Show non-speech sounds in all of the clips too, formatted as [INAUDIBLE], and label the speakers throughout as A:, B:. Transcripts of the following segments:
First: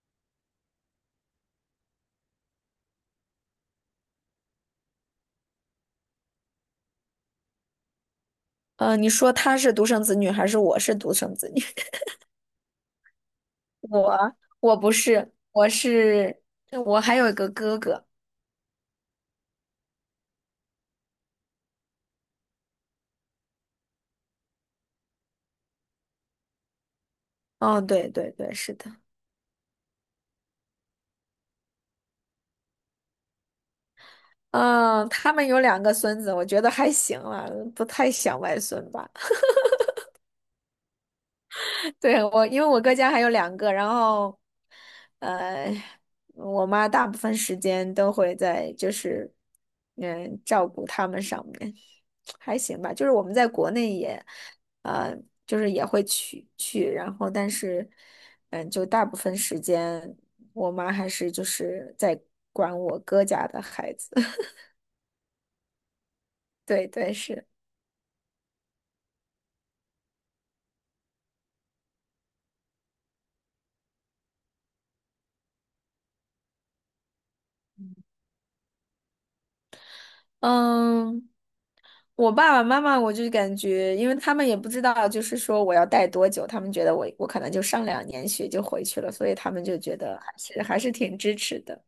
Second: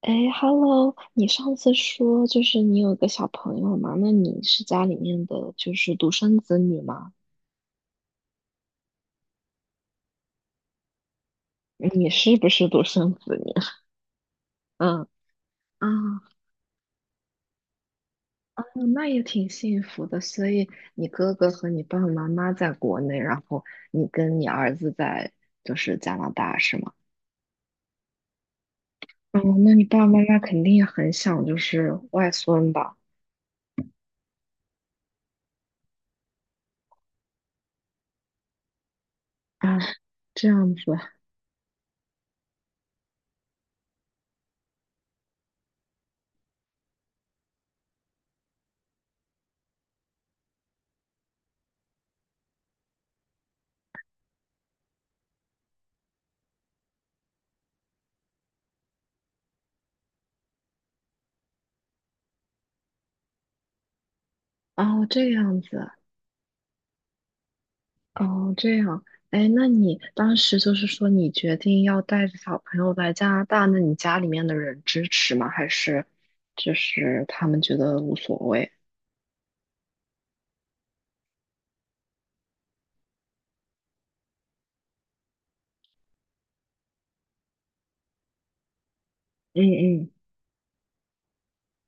A: 哎，Hello，你上次说就是你有个小朋友嘛？那你是家里面的就是独生子女吗？
B: 你说他是独生子女还是我是独生子女？
A: 嗯你是不是独生子女？
B: [LAUGHS] 我
A: [LAUGHS]
B: 不
A: 嗯。
B: 是，我
A: 啊。
B: 是我还有一个哥哥。
A: 嗯那也挺幸福的。所以你哥哥和你爸爸妈妈在国内，然后你跟你儿子在就是加拿大是吗？
B: 哦，对对对，是的。
A: 嗯，那你爸爸妈妈肯定也很想就是外孙吧？
B: 嗯，他们有两个孙子，我觉得还行了，不太想外孙吧。
A: 啊，这样子
B: [LAUGHS] 对，我，因为我哥家还有两个，然后，呃，我妈大部分时间都会在就是，嗯，照顾他们上面。还行吧，就是我们在国内也，呃，就是也会去，然后但是，嗯，就大部分时间，我妈还是就是在管我哥家的孩子。[LAUGHS]
A: 啊，哦这样子。
B: 对对是，
A: 哦，这样，哎，那你当时就是说你决定要带着小朋友来加拿大，那你家里面的人支持吗？还是就是他们觉得无所谓？
B: 嗯。我爸爸妈妈，我就感觉，因为他们也不知道，就是说我要待多久，他们觉得我可能就上两年学就回去了，所以他
A: 嗯
B: 们就觉
A: 嗯，
B: 得还是挺支持的。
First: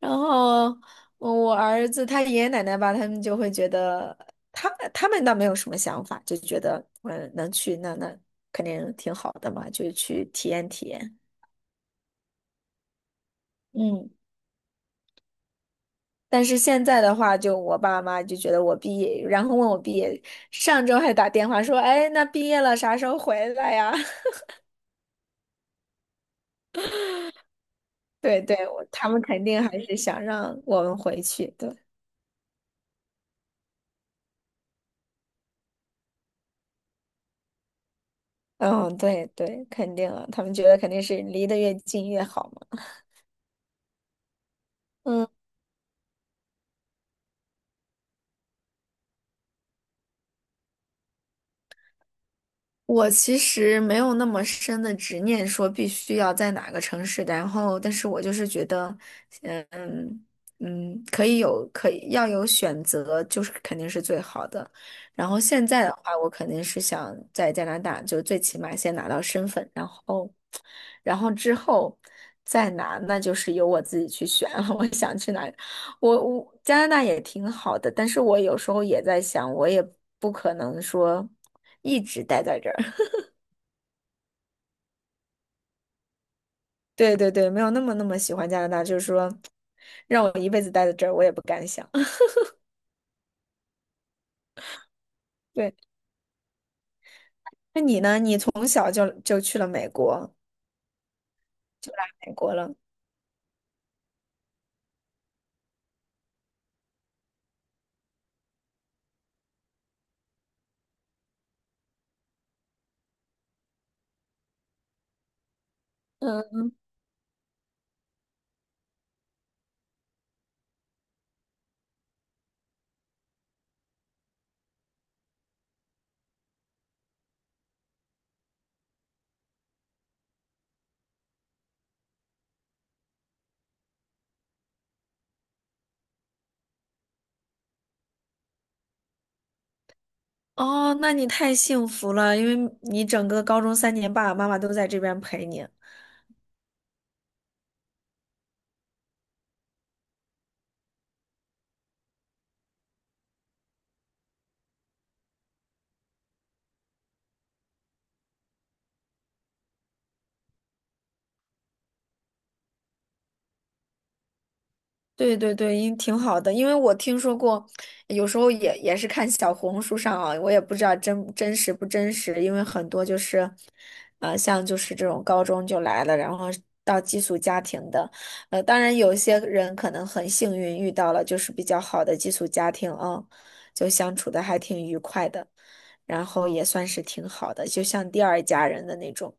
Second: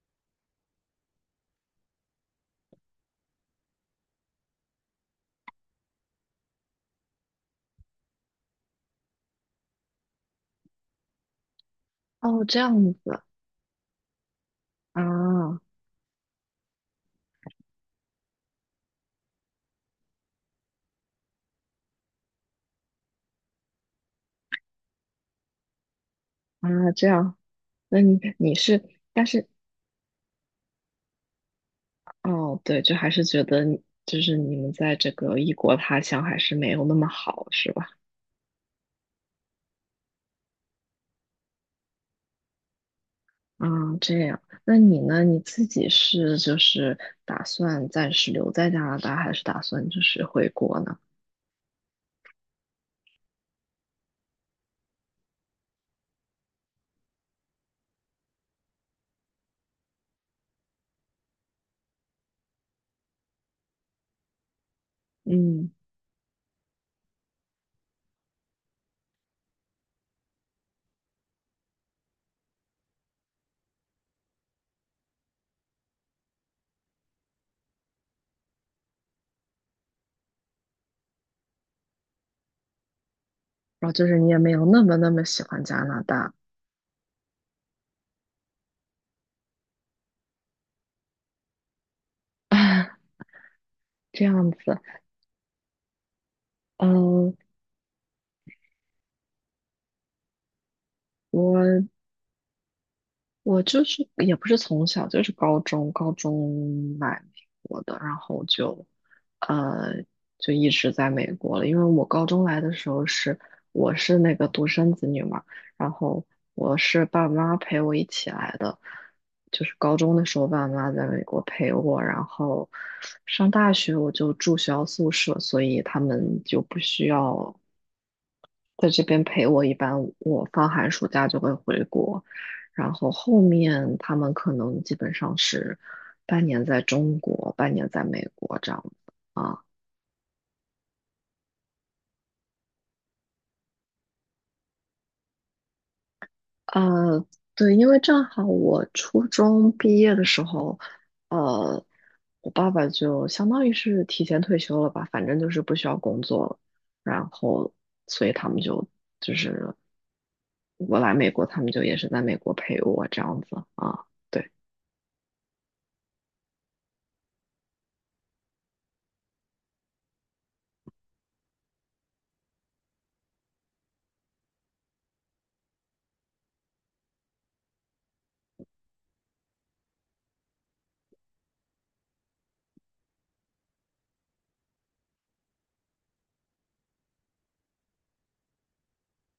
B: 然后我儿子他爷爷奶奶吧，他们就会觉得他他们倒没有什么想法，就觉得嗯能去那肯定挺好的嘛，就去体验体验。
A: 哦，这样子
B: 嗯。
A: 啊。
B: 但是现在的话，就我爸妈就觉得我毕业，然后问我毕业，上周还打电话说，哎，那毕业了啥时候回来呀？[LAUGHS]
A: 啊，这样，那你
B: 对
A: 你
B: 对，
A: 是，
B: 我他们
A: 但
B: 肯
A: 是
B: 定还是想让我们回去，对，
A: 哦，对，就还是觉得你就是你们在这个异国他乡还是没有那么好，是吧？
B: 嗯，对对，肯定啊，他们觉得肯定是离得越近越好嘛。
A: 啊，这样，那你呢？
B: 嗯。
A: 你自己是就是打算暂时留在加拿大，还是打算就是回国呢？
B: 我其实没有那么深的执念，说必须要在哪个城市，然后，但是我就是觉得，嗯可以有，可以要有选择，就是肯定是最好的。然后现
A: 嗯，
B: 在的话，我肯定是想在加拿大，就最起码先拿到身份，然后，然后之后再拿，那就是由我自己去选了 [LAUGHS] 我想去哪里我加拿大也挺好的，但是我有时候也在想，我也不可能说一直待在这儿。
A: 然后就是你也没有那么那么喜欢加拿大，
B: 对对对，没有那么那么喜欢加拿大，就是说让我一辈子待在这儿，我也不敢想。[LAUGHS]
A: [LAUGHS] 这样子。
B: 对，
A: 嗯，
B: 那你呢？你从小就去了美国。
A: 我我就是也不是从小，就是高中来美国的，然后就，呃，就一直在美国了。因为我高中来的时候是我是那个独生子女嘛，然后
B: 嗯，
A: 我是爸妈陪我一起来的，就是高中的时候爸妈在美国陪我，然后上大学我就住学校宿舍，所以他们就不需要。在这边陪我，一般我放寒暑假就会回国，然后后面他们可能基本上是半年在中国，半年在美国这样子啊。
B: 哦，那你太幸福了，因为你整个高中三年，爸爸妈妈都在这边陪你。
A: 呃，对，因为正好我初中毕业的时候，呃，我爸爸就相当于是提前退休了吧，反正就是不需要工作了，然后所以他们就是我来美国，他们就也是在美国陪我这样子啊。对。
B: 对对对，因挺好的，因为我听说过，有时候也也是看小红书上啊，我也不知道真真实不真实，因为很多就是，像就是这种高中就来了，然后到寄宿家庭的，当然有些人可能很幸运遇到了就是比较好的寄宿家庭啊，就相处的还挺愉快的，然后也算是挺好的，就像第二家人的那种。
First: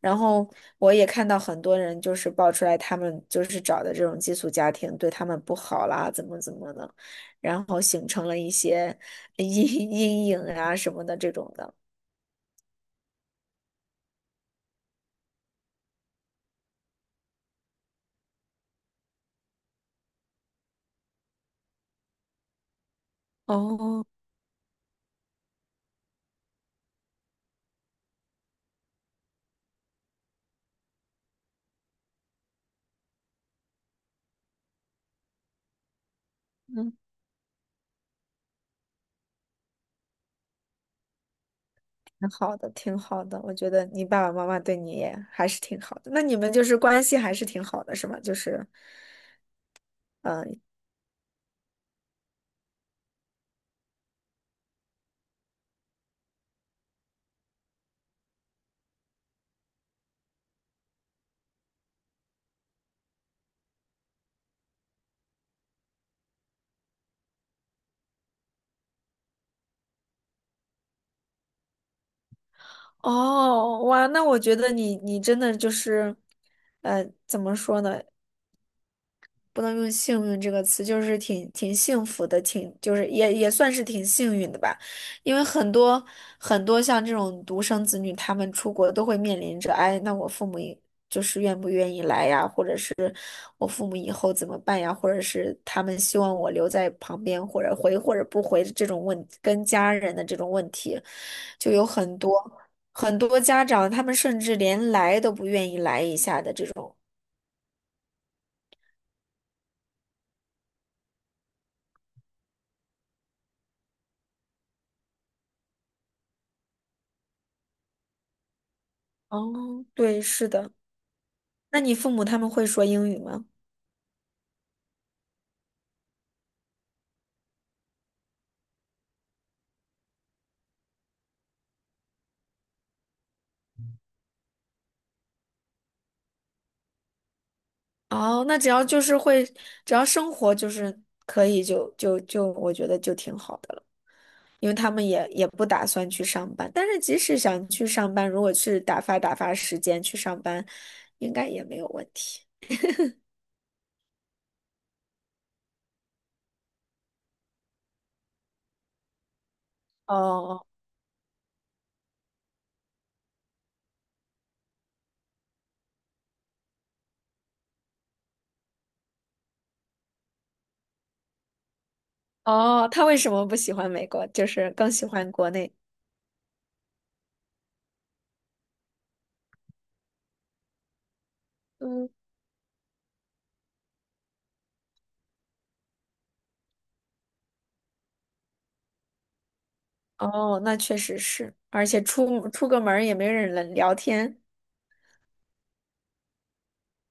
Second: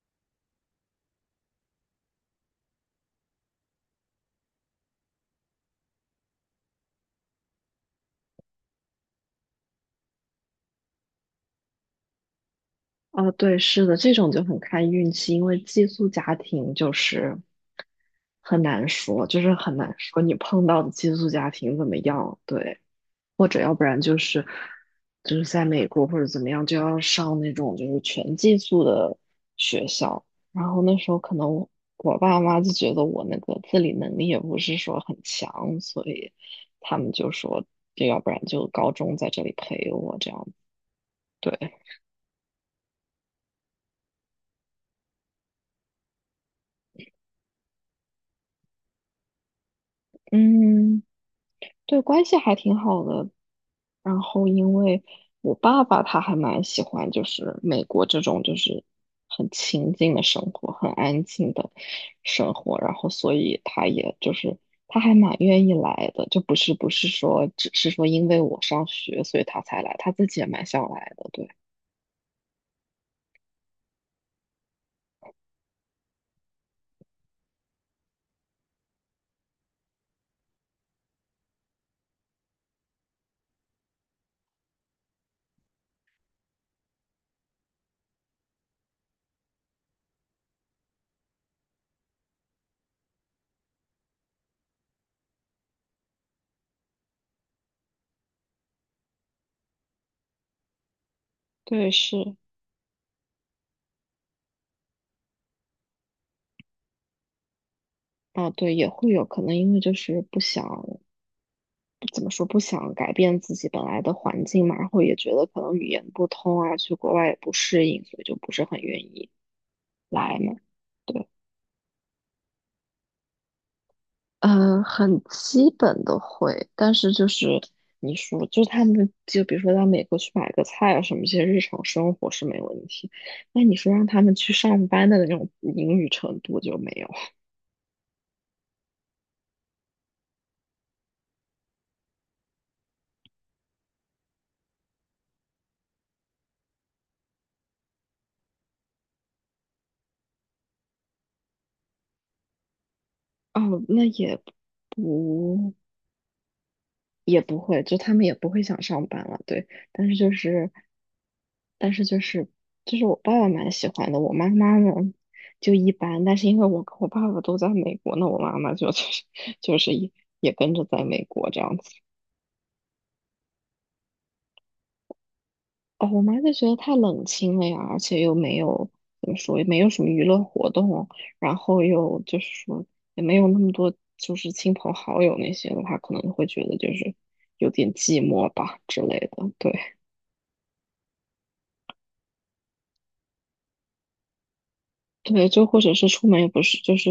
B: 然后我也看到很多人就是爆出来，他们就是找的这种寄宿家庭对他们不好啦，怎么怎么的，然后形成了一些阴 [LAUGHS] 阴影啊什么的这种的，
A: 啊，对，是的，这种就很看运气，因为寄宿家庭就是很难说，就是很难说你碰到的寄宿家庭怎么样，对，或者要不然
B: 哦，
A: 就是就是在美国或者怎么样，就要上那种就是全寄宿的学校，然后那时候可能我爸妈就觉得我那个自理能力也不是说很强，所以
B: 嗯，
A: 他们就说，就要不然就高中在这里陪我这样，对，
B: 挺好的，挺好的。我觉得你爸爸妈妈对你也还是挺好的，那你们就是关系还是挺好的，是吗？就是，嗯、
A: 嗯。对，关系还挺好的。然后因为我爸爸他还蛮喜欢，就是美国这种就是很清静的生活，很安静的生活，然后所以他也就是他还蛮愿意来的，就不是说只是说因为我上学所以他才来，他自己也蛮想来的，对
B: 哦，哇，那我觉得你你真的就是，呃，怎么说呢？不能用幸运这个词，就是挺挺幸福的，挺就是也也算是挺幸运的吧，因为很多像这种独生子女，他们出国都会面临着，哎，那我父母也就是愿不愿意来呀，或者是我父母以后怎么办呀，或者是他们希望我留在旁边，或者回或者不回这种问，跟家人的这种问题，就有
A: 对
B: 很多
A: 是，
B: 很多家长，他们甚至连来都不愿意来一下的这种。
A: 啊对，也会有可能因为就是不想。怎么说不想改变自己本来的环境嘛，然后也觉得可能语言不通啊，去国外也不适应，所以就不是很愿意
B: 哦，对，
A: 来
B: 是
A: 嘛。
B: 的。
A: 对，
B: 那你父母他们会说英语吗？
A: 很基本的会，但是就是你说，就是他们就比如说到美国去买个菜啊什么，这些日常生活是没问题。那你说让他们去上班的那种嗯英语程度就没有。
B: 哦，那只要就是会，只要生活就是可以就，就我觉得就挺好的了，因为他们也也不打算去上班。但是即使想去上班，如果去打发打发时间去上班，应该也没有问题。
A: 哦，那不也不会，就他们也不会想上班了，对。但是就
B: 哦
A: 是，但是就是，就是我爸爸蛮喜欢的，我妈妈呢就一般。但是因为我跟我爸爸都在美国，那我妈妈就 [LAUGHS] 就是也跟着在美国这样子。
B: 哦，他为什么不喜欢美国？就是更喜欢国内。
A: 哦，我妈就觉得太冷清了呀，而且又没有怎么说，也没有什么娱乐活动，然后
B: 嗯，
A: 又就是说也没有那么多就是亲朋好友那些的话，可能会觉得就是有点寂寞吧之类的，对。
B: 哦，那确实是，而且出个门儿也没人能聊天。
A: 对，就或者是出门也不是，就是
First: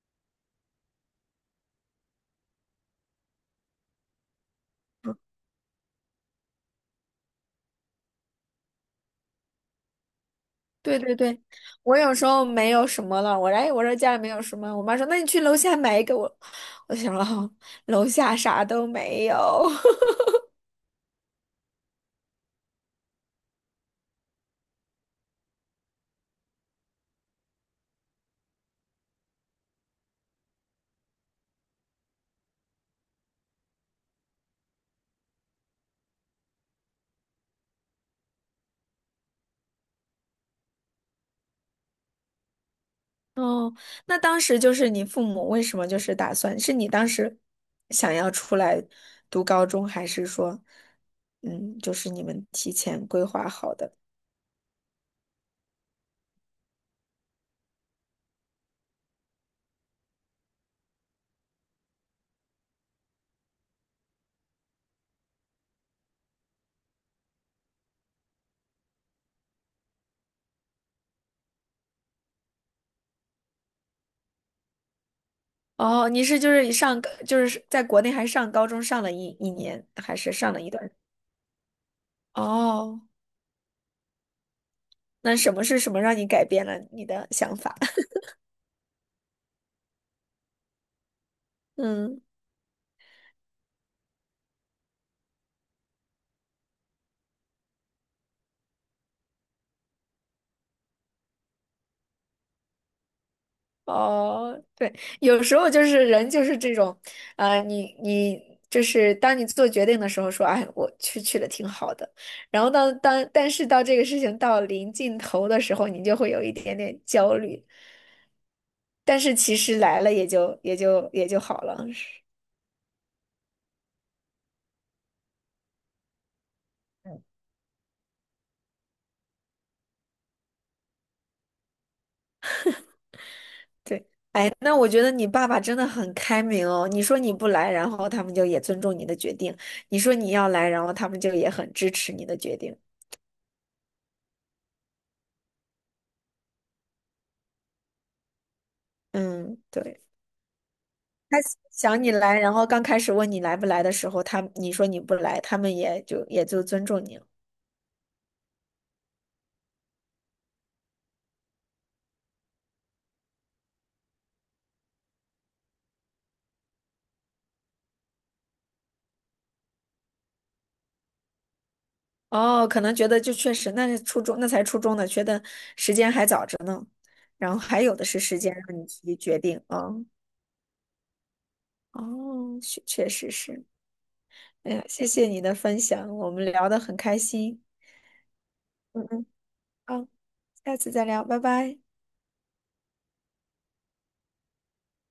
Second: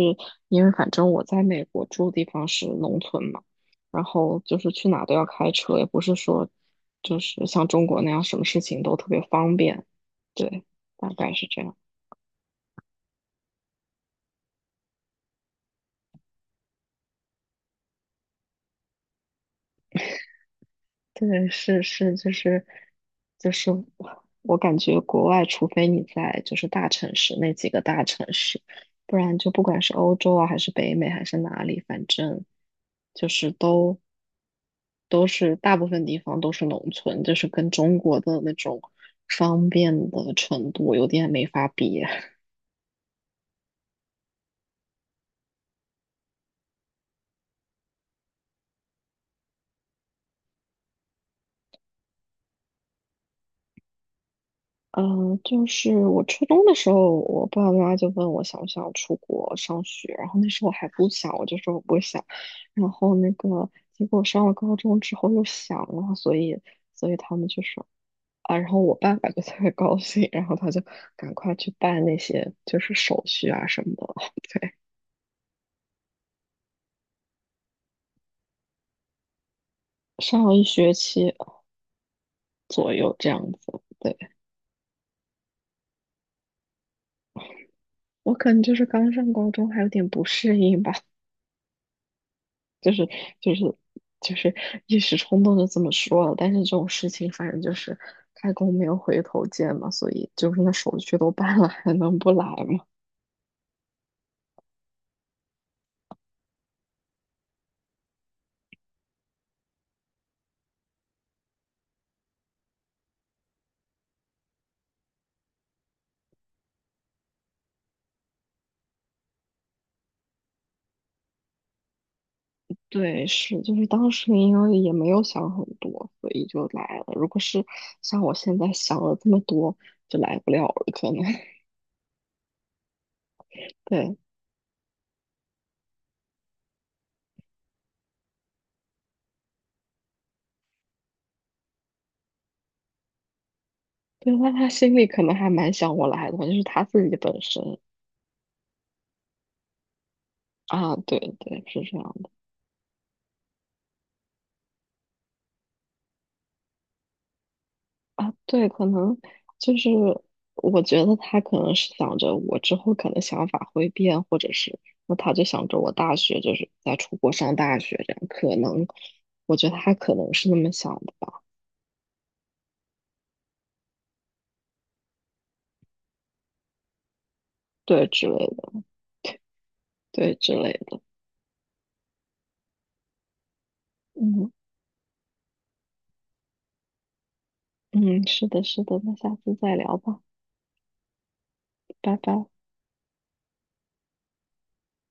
A: 因为反正我在美国住的地方是农村嘛，然后就是去哪都要开车，也不是说就是像中国那样什么事情都特别方便。对，
B: 对
A: 大
B: 对
A: 概
B: 对，
A: 是这样。
B: 我有时候没有什么了，我来我说家里没有什么，我妈说那你去楼下买一个我，我想哦，楼下啥都没有。
A: 对，是是，就是我感觉国外，除非你在就是大城市那几个大城市，不然就不管是欧洲啊，还是北美，还是哪里，反正就是都是大部分地方都是农村，就是跟中国的那种方便的程度有点没法比。
B: [LAUGHS] 哦，那当时就是你父母为什么就是打算，是你当时想要出来读高中，还是说，嗯，就是你们提前规划好的？
A: 就是我初中的时候，我爸爸妈妈就问我想不想出国上学，然后那时候我还不想，我就说我不想。然后那个结果上了高中之后又想了，所以他们就说啊，然后我爸爸就特别高兴，然后他就赶快去办那些就是手续啊什么的，[LAUGHS] 对，
B: 哦，你是就是上就是在国内还上高中上了一年，还是
A: 上
B: 上
A: 了
B: 了
A: 一
B: 一段？
A: 学期左
B: 哦，
A: 右这样子。对。
B: 那什么是什么让你改变了你的想法？
A: 我可能就是刚上高中，还有点不适应吧，
B: [LAUGHS] 嗯。
A: 就是就是就是一时冲动就这么说了。但是这种事情，反正就是开弓没有回头箭嘛，所以就是那手续都办了，还能不来吗？
B: 哦，对，有时候就是人就是这种，呃，你你就是当你做决定的时候说，哎，我去的挺好的，然后当当但是到这个事情到临尽头的时候，你就会有一点点焦虑，但是其实来了也就好了。
A: [LAUGHS] 对，是，就是当时因为也没有想很多，所以就来了。
B: 嗯，
A: 如果是像我现在想了这么多，就来不了了，可能。[LAUGHS]
B: 对，
A: 对
B: 那我觉得你爸爸真的很开明哦。你说你不来，然后他们就也尊重你的决定；你说你要来，然后他们就也很支持你的决定。
A: 对，那他心里可能还蛮想我来的，就是他自己本身
B: 嗯，对。
A: 啊，对
B: 他
A: 对，是这
B: 想你
A: 样的。
B: 来，然后刚开始问你来不来的时候，他你说你不来，他们也就尊重你了。
A: 啊，对，可能就是我觉得他可能是想着我之后可能想法会变，或者是那他就想着我大学就是在出国上大学这样，可能我觉得他可能是那么想的吧，
B: 哦，可能觉得就确实那是初中，那才初中呢，觉得时间还早着呢，然后还有的
A: 对
B: 是
A: 之类
B: 时间让你
A: 的，
B: 自己决定啊。
A: 对之类的，
B: 哦，确确实是。
A: 嗯
B: 哎呀，谢谢你的分享，我们聊得很开心。
A: 嗯，是的，是的，
B: 嗯
A: 那
B: 嗯，
A: 下次再聊
B: 好，
A: 吧，
B: 下次再聊，拜拜。
A: 拜拜。